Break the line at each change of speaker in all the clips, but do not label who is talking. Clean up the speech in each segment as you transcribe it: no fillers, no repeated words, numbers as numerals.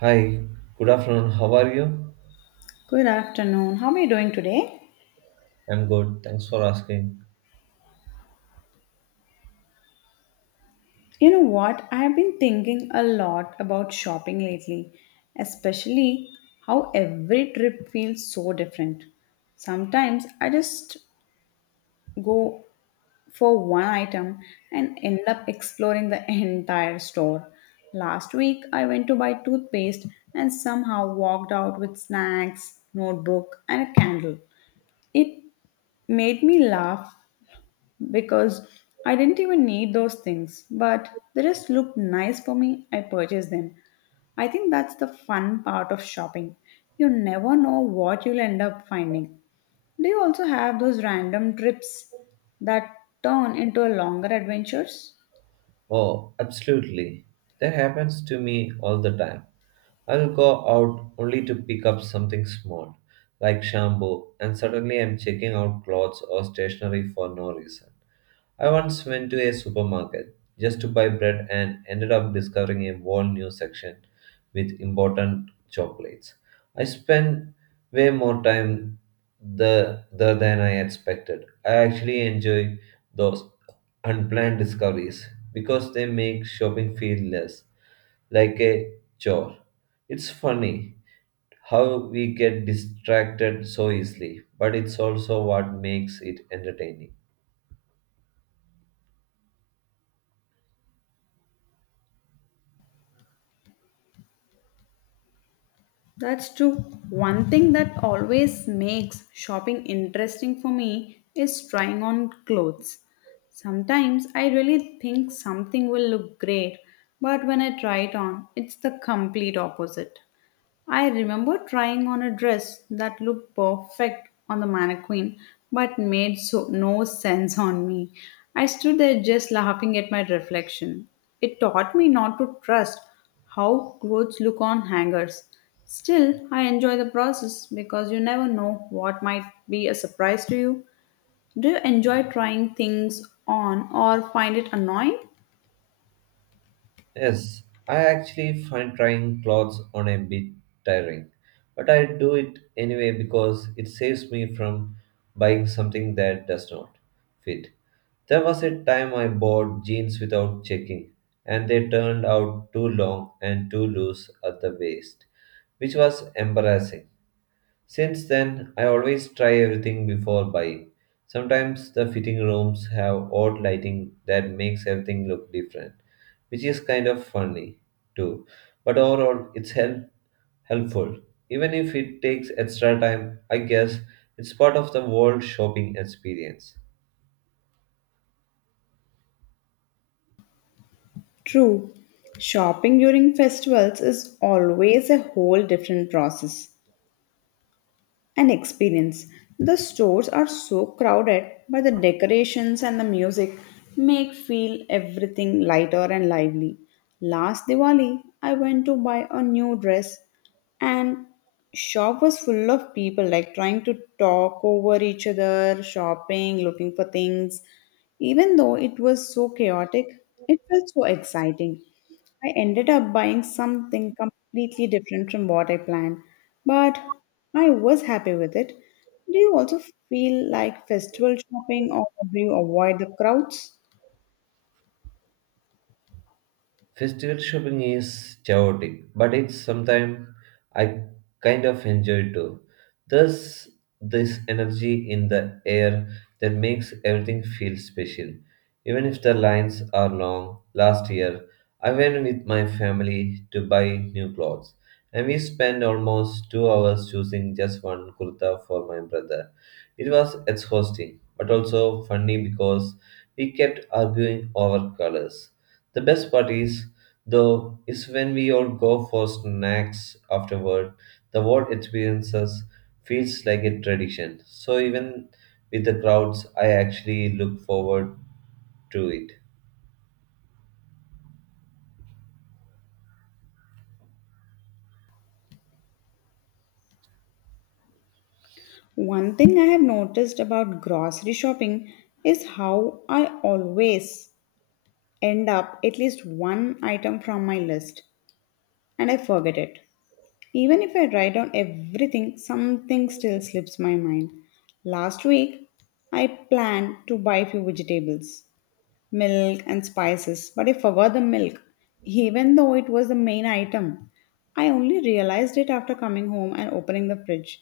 Hi, good afternoon. How are you?
Good afternoon. How are you doing today?
I'm good. Thanks for asking.
You know what? I've been thinking a lot about shopping lately, especially how every trip feels so different. Sometimes I just go for one item and end up exploring the entire store. Last week, I went to buy toothpaste and somehow walked out with snacks, notebook, and a candle. It made me laugh because I didn't even need those things, but they just looked nice for me. I purchased them. I think that's the fun part of shopping. You never know what you'll end up finding. Do you also have those random trips that turn into a longer adventures?
Oh, absolutely. That happens to me all the time. I'll go out only to pick up something small, like shampoo, and suddenly I'm checking out clothes or stationery for no reason. I once went to a supermarket just to buy bread and ended up discovering a whole new section with important chocolates. I spent way more time there than I expected. I actually enjoy those unplanned discoveries because they make shopping feel less like a chore. It's funny how we get distracted so easily, but it's also what makes it entertaining.
That's true. One thing that always makes shopping interesting for me is trying on clothes. Sometimes I really think something will look great, but when I try it on, it's the complete opposite. I remember trying on a dress that looked perfect on the mannequin but made no sense on me. I stood there just laughing at my reflection. It taught me not to trust how clothes look on hangers. Still, I enjoy the process because you never know what might be a surprise to you. Do you enjoy trying things on or find it annoying?
Yes, I actually find trying clothes on a bit tiring, but I do it anyway because it saves me from buying something that does not fit. There was a time I bought jeans without checking, and they turned out too long and too loose at the waist, which was embarrassing. Since then, I always try everything before buying. Sometimes the fitting rooms have odd lighting that makes everything look different, which is kind of funny too. But overall, it's helpful. Even if it takes extra time, I guess it's part of the world shopping experience.
True. Shopping during festivals is always a whole different process. An experience. The stores are so crowded, but the decorations and the music make feel everything lighter and lively. Last Diwali, I went to buy a new dress and shop was full of people like trying to talk over each other, shopping, looking for things. Even though it was so chaotic, it felt so exciting. I ended up buying something completely different from what I planned, but I was happy with it. Do you also feel like festival shopping or do you avoid the crowds?
Festival shopping is chaotic, but it's sometimes I kind of enjoy too. There's this energy in the air that makes everything feel special. Even if the lines are long, last year I went with my family to buy new clothes, and we spent almost 2 hours choosing just one kurta for my brother. It was exhausting, but also funny because we kept arguing over colors. The best part is though it's when we all go for snacks afterward. The world experiences feels like a tradition. So even with the crowds, I actually look forward to it.
One thing I have noticed about grocery shopping is how I always end up at least one item from my list and I forget it. Even if I write down everything, something still slips my mind. Last week, I planned to buy few vegetables, milk, and spices, but I forgot the milk, even though it was the main item. I only realized it after coming home and opening the fridge.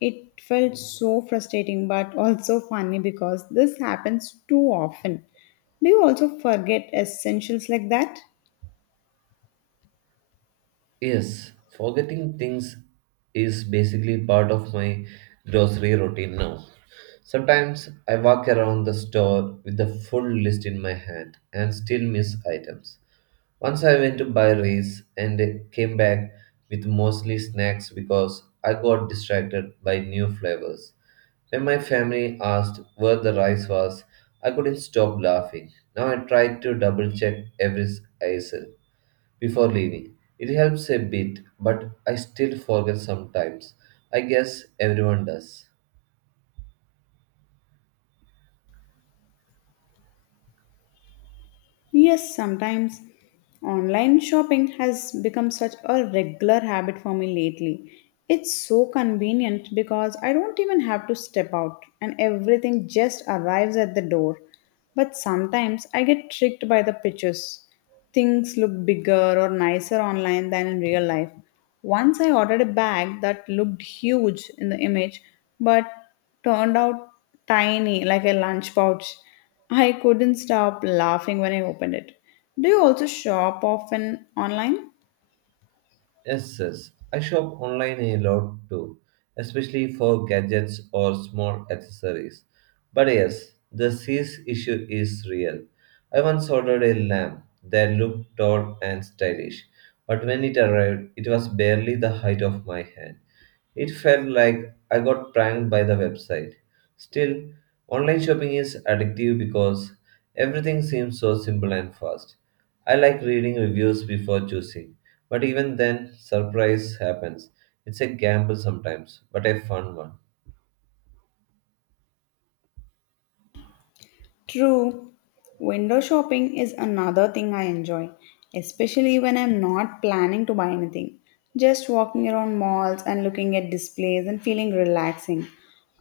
It felt so frustrating but also funny because this happens too often. Do you also forget essentials like that?
Yes, forgetting things is basically part of my grocery routine now. Sometimes I walk around the store with the full list in my hand and still miss items. Once I went to buy rice and came back with mostly snacks because I got distracted by new flavors. When my family asked where the rice was, I couldn't stop laughing. Now I try to double check every item before leaving. It helps a bit, but I still forget sometimes. I guess everyone does.
Yes, sometimes online shopping has become such a regular habit for me lately. It's so convenient because I don't even have to step out and everything just arrives at the door. But sometimes I get tricked by the pictures. Things look bigger or nicer online than in real life. Once I ordered a bag that looked huge in the image but turned out tiny like a lunch pouch. I couldn't stop laughing when I opened it. Do you also shop often online?
Yes. I shop online a lot too, especially for gadgets or small accessories. But yes, the size issue is real. I once ordered a lamp that looked tall and stylish, but when it arrived, it was barely the height of my hand. It felt like I got pranked by the website. Still, online shopping is addictive because everything seems so simple and fast. I like reading reviews before choosing. But even then, surprise happens. It's a gamble sometimes, but a fun one.
True. Window shopping is another thing I enjoy, especially when I'm not planning to buy anything. Just walking around malls and looking at displays and feeling relaxing.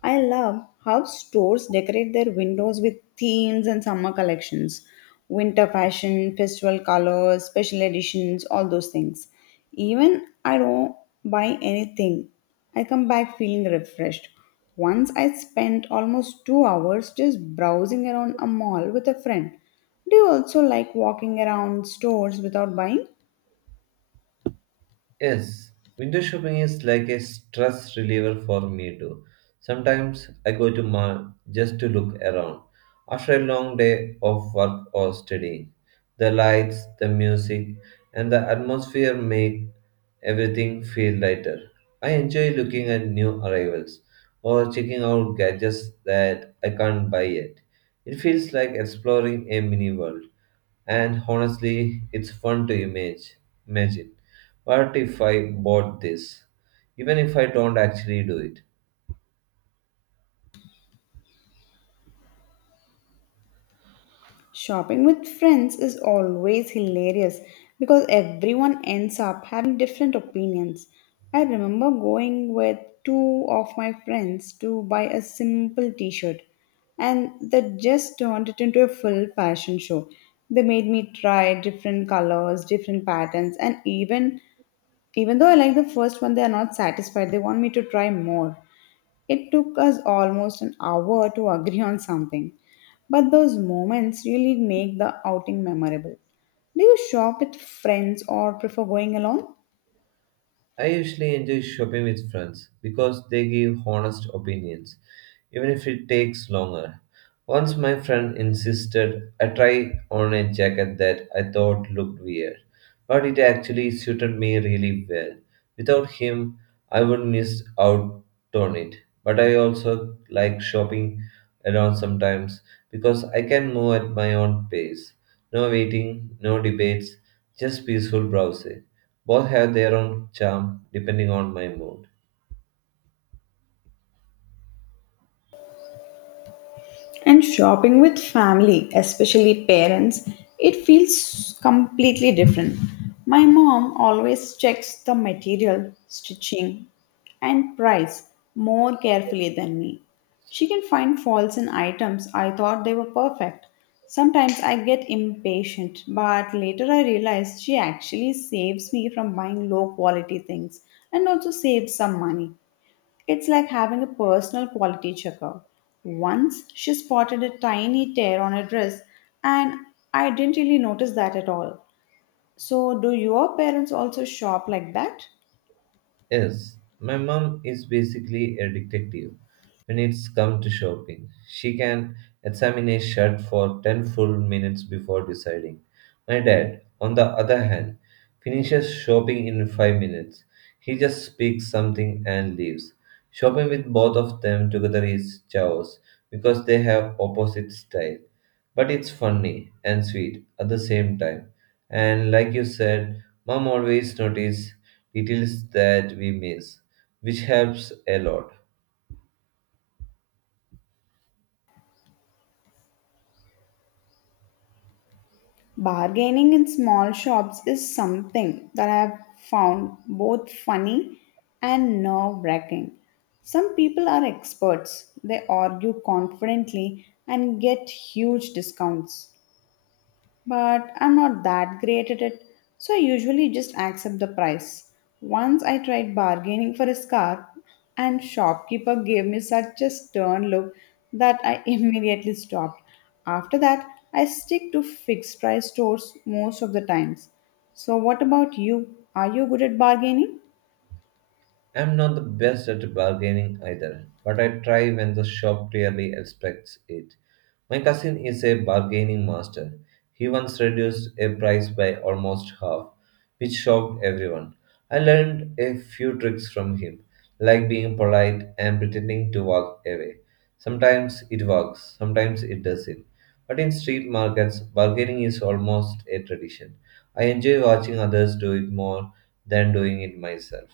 I love how stores decorate their windows with themes and summer collections, winter fashion, festival colors, special editions, all those things. Even I don't buy anything, I come back feeling refreshed. Once I spent almost 2 hours just browsing around a mall with a friend. Do you also like walking around stores without buying?
Yes, window shopping is like a stress reliever for me too. Sometimes I go to mall just to look around. After a long day of work or studying, the lights, the music, and the atmosphere make everything feel lighter. I enjoy looking at new arrivals or checking out gadgets that I can't buy yet. It feels like exploring a mini world, and honestly, it's fun to imagine. What if I bought this? Even if I don't actually do it.
Shopping with friends is always hilarious because everyone ends up having different opinions. I remember going with two of my friends to buy a simple t shirt, and they just turned it into a full fashion show. They made me try different colors, different patterns, and even though I like the first one, they are not satisfied. They want me to try more. It took us almost an hour to agree on something. But those moments really make the outing memorable. Do you shop with friends or prefer going alone?
I usually enjoy shopping with friends because they give honest opinions, even if it takes longer. Once my friend insisted I try on a jacket that I thought looked weird, but it actually suited me really well. Without him, I would miss out on it. But I also like shopping around sometimes because I can move at my own pace. No waiting, no debates, just peaceful browsing. Both have their own charm depending on my mood.
And shopping with family, especially parents, it feels completely different. My mom always checks the material, stitching, and price more carefully than me. She can find faults in items I thought they were perfect. Sometimes I get impatient, but later I realize she actually saves me from buying low quality things and also saves some money. It's like having a personal quality checker. Once she spotted a tiny tear on her dress, and I didn't really notice that at all. So, do your parents also shop like that?
Yes, my mom is basically a detective when it's come to shopping. She can examine a shirt for 10 full minutes before deciding. My dad, on the other hand, finishes shopping in 5 minutes. He just speaks something and leaves. Shopping with both of them together is chaos because they have opposite styles. But it's funny and sweet at the same time. And like you said, mom always notices details that we miss, which helps a lot.
Bargaining in small shops is something that I have found both funny and nerve wracking. Some people are experts, they argue confidently and get huge discounts. But I'm not that great at it, so I usually just accept the price. Once I tried bargaining for a scarf, and shopkeeper gave me such a stern look that I immediately stopped. After that, I stick to fixed price stores most of the times. So what about you? Are you good at bargaining?
I'm not the best at bargaining either, but I try when the shop clearly expects it. My cousin is a bargaining master. He once reduced a price by almost half, which shocked everyone. I learned a few tricks from him, like being polite and pretending to walk away. Sometimes it works, sometimes it doesn't. But in street markets, bargaining is almost a tradition. I enjoy watching others do it more than doing it myself.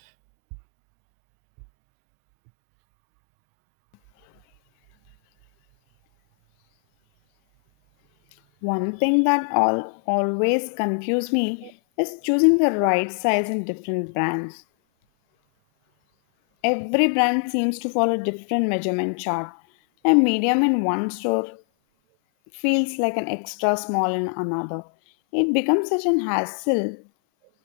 One thing that all always confuse me is choosing the right size in different brands. Every brand seems to follow a different measurement chart. A medium in one store feels like an extra small in another. It becomes such an hassle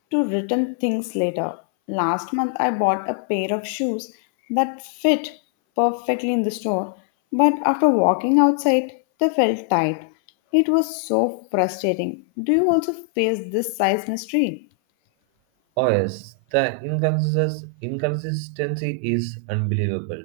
to return things later. Last month, I bought a pair of shoes that fit perfectly in the store, but after walking outside, they felt tight. It was so frustrating. Do you also face this size mystery?
Oh yes, the inconsistency is unbelievable.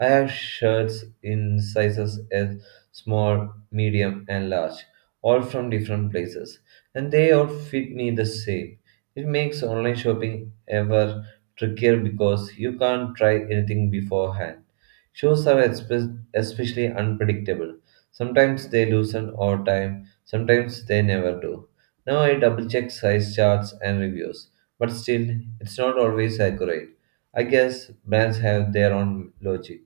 I have shirts in sizes as small, medium, and large, all from different places, and they all fit me the same. It makes online shopping ever trickier because you can't try anything beforehand. Shows are especially unpredictable. Sometimes they loosen over time, sometimes they never do. Now I double check size charts and reviews, but still, it's not always accurate. I guess brands have their own logic.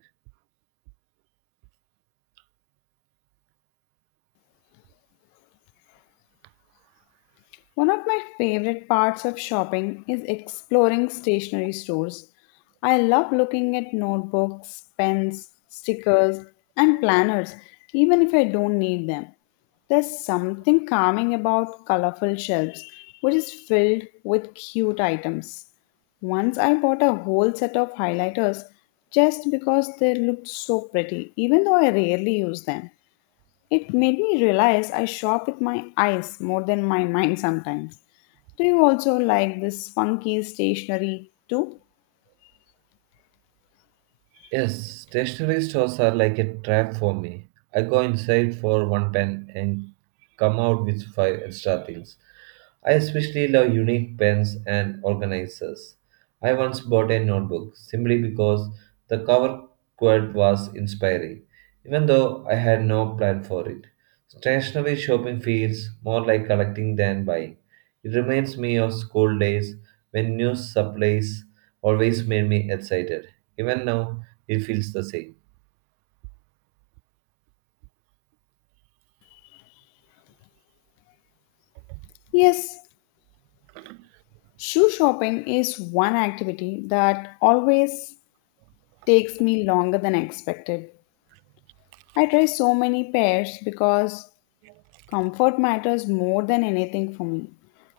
One of my favorite parts of shopping is exploring stationery stores. I love looking at notebooks, pens, stickers, and planners, even if I don't need them. There's something calming about colorful shelves, which is filled with cute items. Once I bought a whole set of highlighters just because they looked so pretty, even though I rarely use them. It made me realize I shop with my eyes more than my mind sometimes. Do you also like this funky stationery too?
Yes, stationery stores are like a trap for me. I go inside for one pen and come out with five extra things. I especially love unique pens and organizers. I once bought a notebook simply because the cover quote was inspiring, even though I had no plan for it. Stationery shopping feels more like collecting than buying. It reminds me of school days when new supplies always made me excited. Even now, it feels the same.
Yes, shoe shopping is one activity that always takes me longer than expected. I try so many pairs because comfort matters more than anything for me.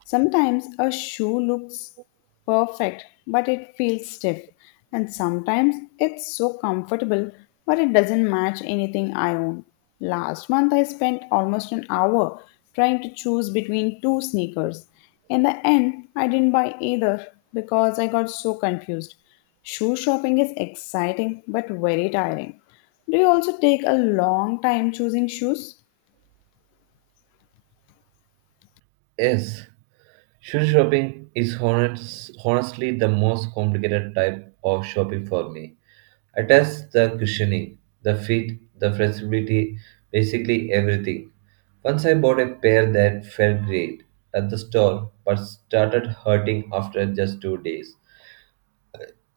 Sometimes a shoe looks perfect but it feels stiff, and sometimes it's so comfortable but it doesn't match anything I own. Last month I spent almost an hour trying to choose between two sneakers. In the end, I didn't buy either because I got so confused. Shoe shopping is exciting but very tiring. Do you also take a long time choosing shoes?
Yes, shoe shopping is honestly the most complicated type of shopping for me. I test the cushioning, the fit, the flexibility, basically everything. Once I bought a pair that felt great at the store but started hurting after just 2 days.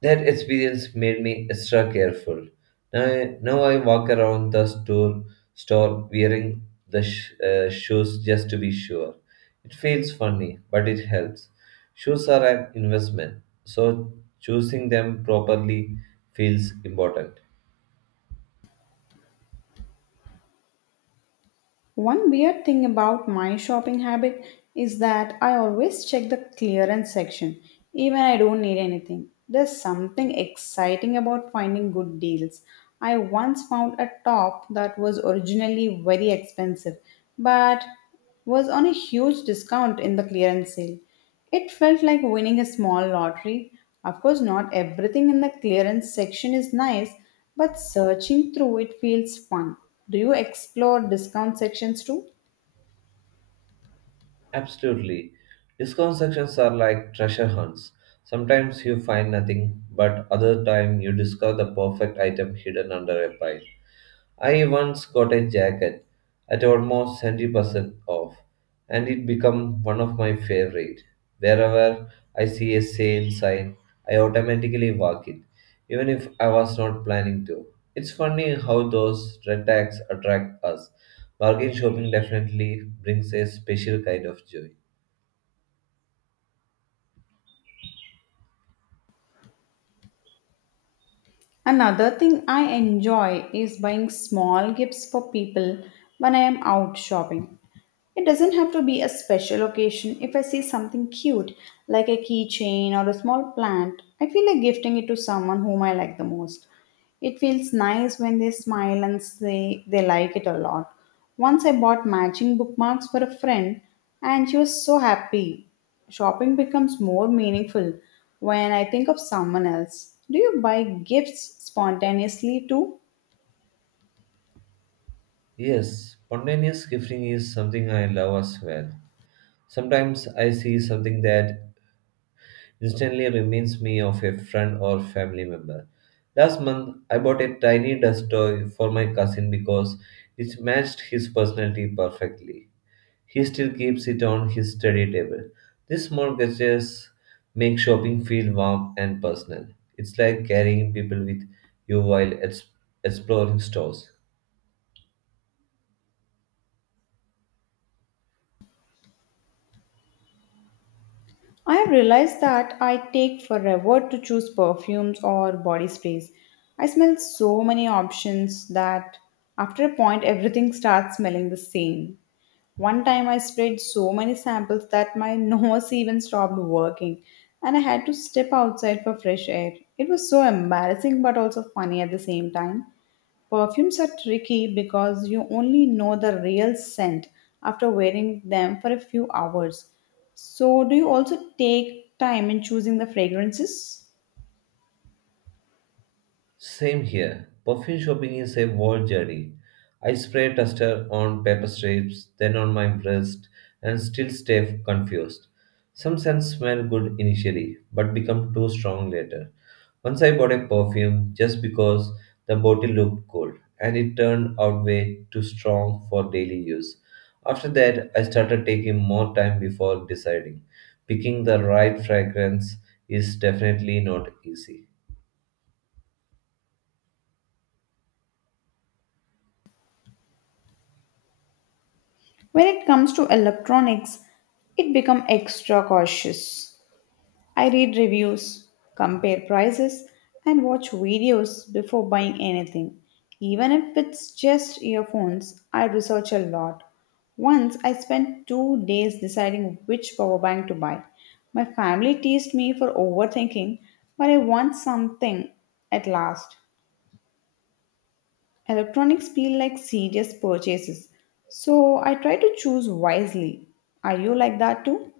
That experience made me extra careful. Now, now I walk around the store wearing the shoes just to be sure. It feels funny, but it helps. Shoes are an investment, so choosing them properly feels important.
One weird thing about my shopping habit is that I always check the clearance section even I don't need anything. There's something exciting about finding good deals. I once found a top that was originally very expensive but was on a huge discount in the clearance sale. It felt like winning a small lottery. Of course, not everything in the clearance section is nice, but searching through it feels fun. Do you explore discount sections too?
Absolutely. Discount sections are like treasure hunts. Sometimes you find nothing, but other time you discover the perfect item hidden under a pile. I once got a jacket at almost 30% off, and it became one of my favorite. Wherever I see a sale sign, I automatically walk it, even if I was not planning to. It's funny how those red tags attract us. Bargain shopping definitely brings a special kind of joy.
Another thing I enjoy is buying small gifts for people when I am out shopping. It doesn't have to be a special occasion. If I see something cute, like a keychain or a small plant, I feel like gifting it to someone whom I like the most. It feels nice when they smile and say they like it a lot. Once I bought matching bookmarks for a friend and she was so happy. Shopping becomes more meaningful when I think of someone else. Do you buy gifts spontaneously too?
Yes, spontaneous gifting is something I love as well. Sometimes I see something that instantly reminds me of a friend or family member. Last month, I bought a tiny dust toy for my cousin because it matched his personality perfectly. He still keeps it on his study table. These small gestures make shopping feel warm and personal. It's like carrying people with you while exploring stores.
I have realized that I take forever to choose perfumes or body sprays. I smell so many options that after a point everything starts smelling the same. One time I sprayed so many samples that my nose even stopped working and I had to step outside for fresh air. It was so embarrassing but also funny at the same time. Perfumes are tricky because you only know the real scent after wearing them for a few hours. So, do you also take time in choosing the fragrances?
Same here. Perfume shopping is a whole journey. I spray duster on paper strips, then on my wrist, and still stay confused. Some scents smell good initially, but become too strong later. Once I bought a perfume just because the bottle looked cool, and it turned out way too strong for daily use. After that, I started taking more time before deciding. Picking the right fragrance is definitely not easy.
When it comes to electronics, it become extra cautious. I read reviews, compare prices, and watch videos before buying anything. Even if it's just earphones, I research a lot. Once I spent 2 days deciding which power bank to buy. My family teased me for overthinking, but I want something at last. Electronics feel like serious purchases, so I try to choose wisely. Are you like that too?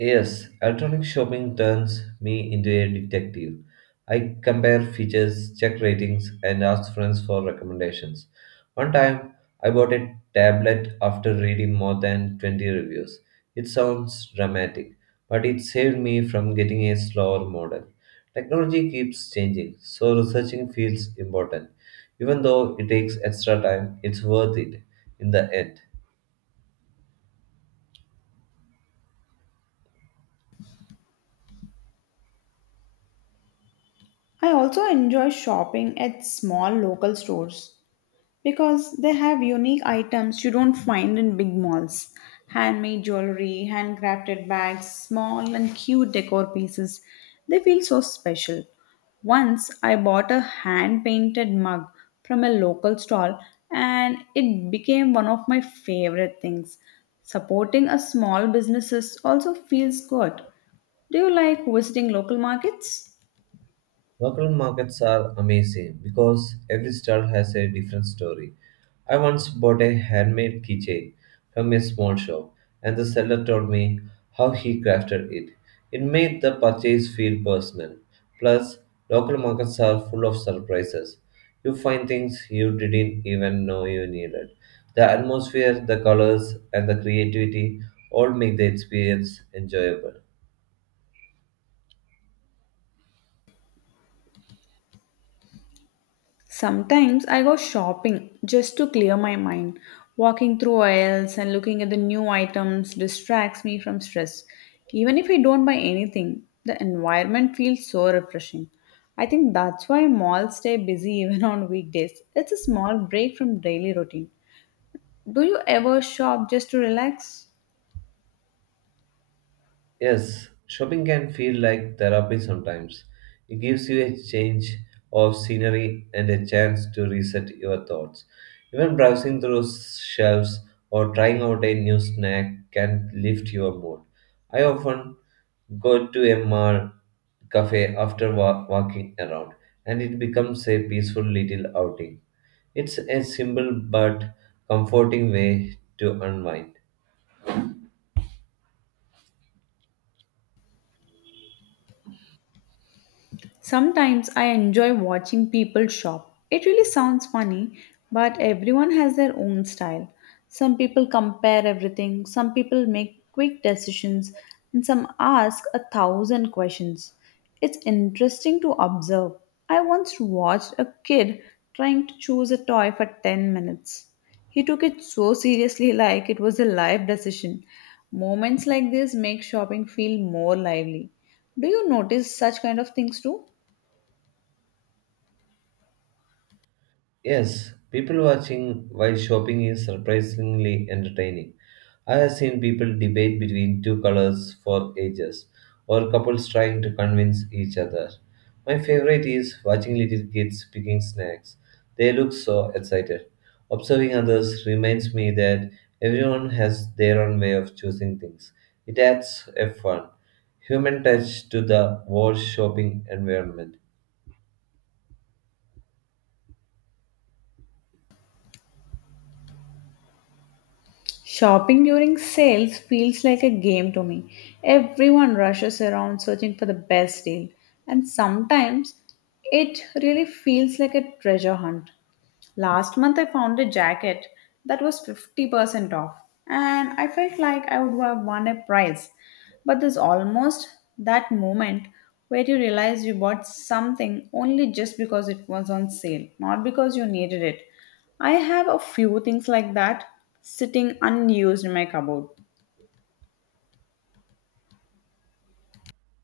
Yes, electronic shopping turns me into a detective. I compare features, check ratings, and ask friends for recommendations. One time, I bought a tablet after reading more than 20 reviews. It sounds dramatic, but it saved me from getting a slower model. Technology keeps changing, so researching feels important. Even though it takes extra time, it's worth it in the end.
I also enjoy shopping at small local stores because they have unique items you don't find in big malls: handmade jewelry, handcrafted bags, small and cute decor pieces. They feel so special. Once I bought a hand painted mug from a local stall and it became one of my favorite things. Supporting a small businesses also feels good. Do you like visiting local markets?
Local markets are amazing because every stall has a different story. I once bought a handmade keychain from a small shop, and the seller told me how he crafted it. It made the purchase feel personal. Plus, local markets are full of surprises. You find things you didn't even know you needed. The atmosphere, the colors, and the creativity all make the experience enjoyable.
Sometimes I go shopping just to clear my mind. Walking through aisles and looking at the new items distracts me from stress. Even if I don't buy anything, the environment feels so refreshing. I think that's why malls stay busy even on weekdays. It's a small break from daily routine. Do you ever shop just to relax?
Yes, shopping can feel like therapy sometimes. It gives you a change of scenery and a chance to reset your thoughts. Even browsing through shelves or trying out a new snack can lift your mood. I often go to a mall cafe after walking around, and it becomes a peaceful little outing. It's a simple but comforting way to unwind.
Sometimes I enjoy watching people shop. It really sounds funny, but everyone has their own style. Some people compare everything, some people make quick decisions, and some ask a thousand questions. It's interesting to observe. I once watched a kid trying to choose a toy for 10 minutes. He took it so seriously, like it was a life decision. Moments like this make shopping feel more lively. Do you notice such kind of things too?
Yes, people watching while shopping is surprisingly entertaining. I have seen people debate between two colors for ages, or couples trying to convince each other. My favorite is watching little kids picking snacks. They look so excited. Observing others reminds me that everyone has their own way of choosing things. It adds a fun, human touch to the whole shopping environment.
Shopping during sales feels like a game to me. Everyone rushes around searching for the best deal, and sometimes it really feels like a treasure hunt. Last month I found a jacket that was 50% off and I felt like I would have won a prize. But there's almost that moment where you realize you bought something only just because it was on sale, not because you needed it. I have a few things like that sitting unused in my cupboard.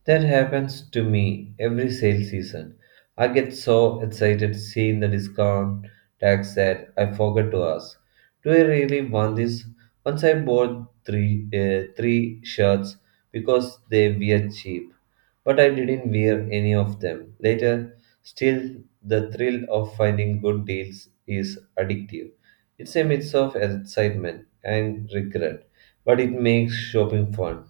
That happens to me every sale season. I get so excited seeing the discount tags that I forget to ask. Do I really want this? Once I bought three shirts because they were cheap, but I didn't wear any of them. Later, still the thrill of finding good deals is addictive. It's a mix of excitement and regret, but it makes shopping fun.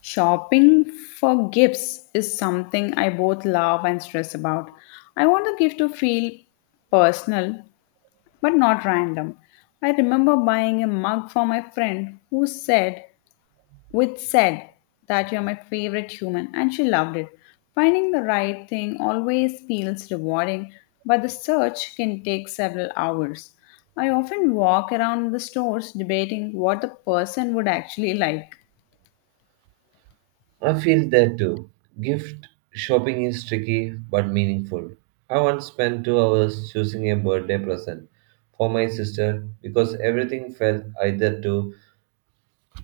Shopping for gifts is something I both love and stress about. I want the gift to feel personal, but not random. I remember buying a mug for my friend which said that you're my favorite human, and she loved it. Finding the right thing always feels rewarding, but the search can take several hours. I often walk around the stores debating what the person would actually like.
I feel that too. Gift shopping is tricky but meaningful. I once spent 2 hours choosing a birthday present for my sister because everything felt either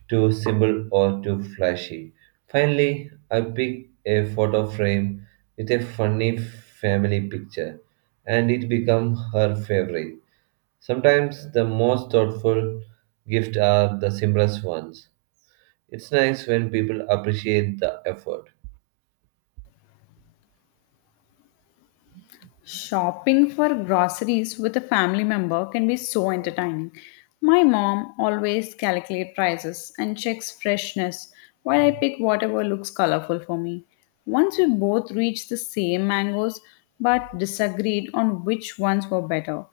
too simple or too flashy. Finally, I picked a photo frame with a funny family picture and it became her favorite. Sometimes the most thoughtful gifts are the simplest ones. It's nice when people appreciate the effort.
Shopping for groceries with a family member can be so entertaining. My mom always calculates prices and checks freshness while I pick whatever looks colorful for me. Once we both reached the same mangoes but disagreed on which ones were better,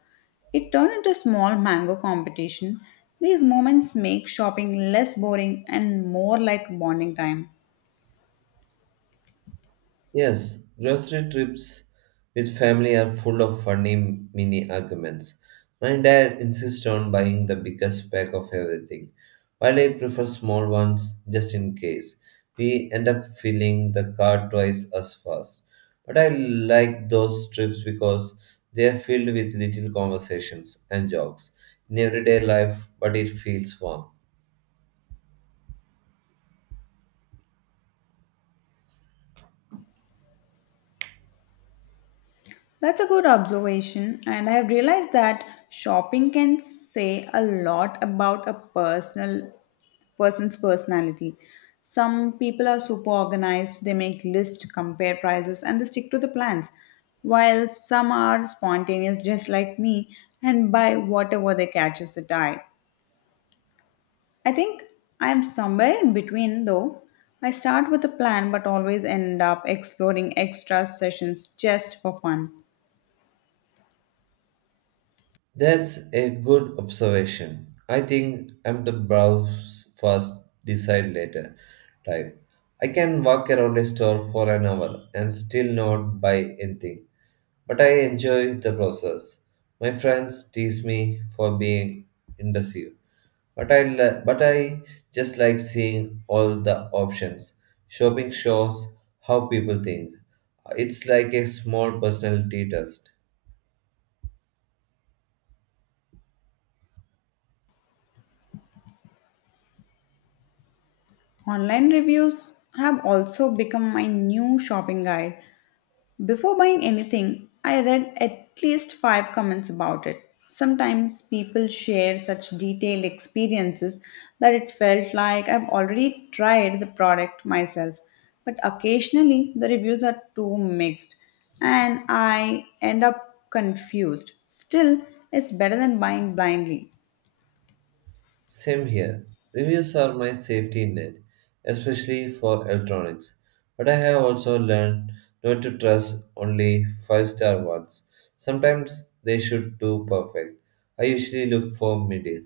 it turned into a small mango competition. These moments make shopping less boring and more like bonding time.
Yes, grocery trips with family are full of funny mini arguments. My dad insists on buying the biggest pack of everything, while I prefer small ones just in case. We end up filling the car twice as fast. But I like those trips because they are filled with little conversations and jokes in everyday life, but it feels warm.
That's a good observation, and I have realized that shopping can say a lot about a personal person's personality. Some people are super organized, they make lists, compare prices, and they stick to the plans, while some are spontaneous, just like me, and buy whatever they catches the eye. I think I am somewhere in between, though. I start with a plan, but always end up exploring extra sessions just for fun.
That's a good observation. I think I'm the browse first, decide later type. I can walk around a store for an hour and still not buy anything, but I enjoy the process. My friends tease me for being indecisive, but I just like seeing all the options. Shopping shows how people think. It's like a small personality test.
Online reviews have also become my new shopping guide. Before buying anything, I read at least five comments about it. Sometimes people share such detailed experiences that it felt like I've already tried the product myself. But occasionally, the reviews are too mixed and I end up confused. Still, it's better than buying blindly.
Same here. Reviews are my safety net, especially for electronics. But I have also learned not to trust only five-star ones. Sometimes they should do perfect. I usually look for middle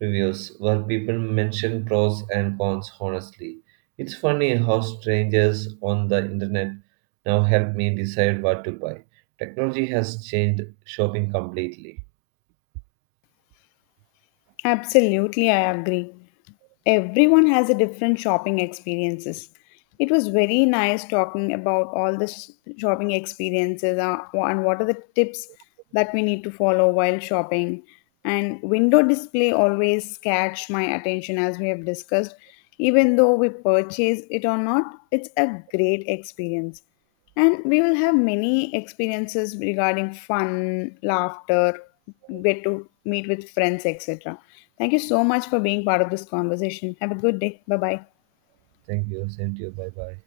reviews where people mention pros and cons honestly. It's funny how strangers on the internet now help me decide what to buy. Technology has changed shopping completely.
Absolutely, I agree. Everyone has a different shopping experiences. It was very nice talking about all the shopping experiences, and what are the tips that we need to follow while shopping, and window display always catch my attention, as we have discussed. Even though we purchase it or not, it's a great experience, and we will have many experiences regarding fun, laughter, get to meet with friends, etc. Thank you so much for being part of this conversation. Have a good day. Bye bye.
Thank you. Same to you. Bye bye.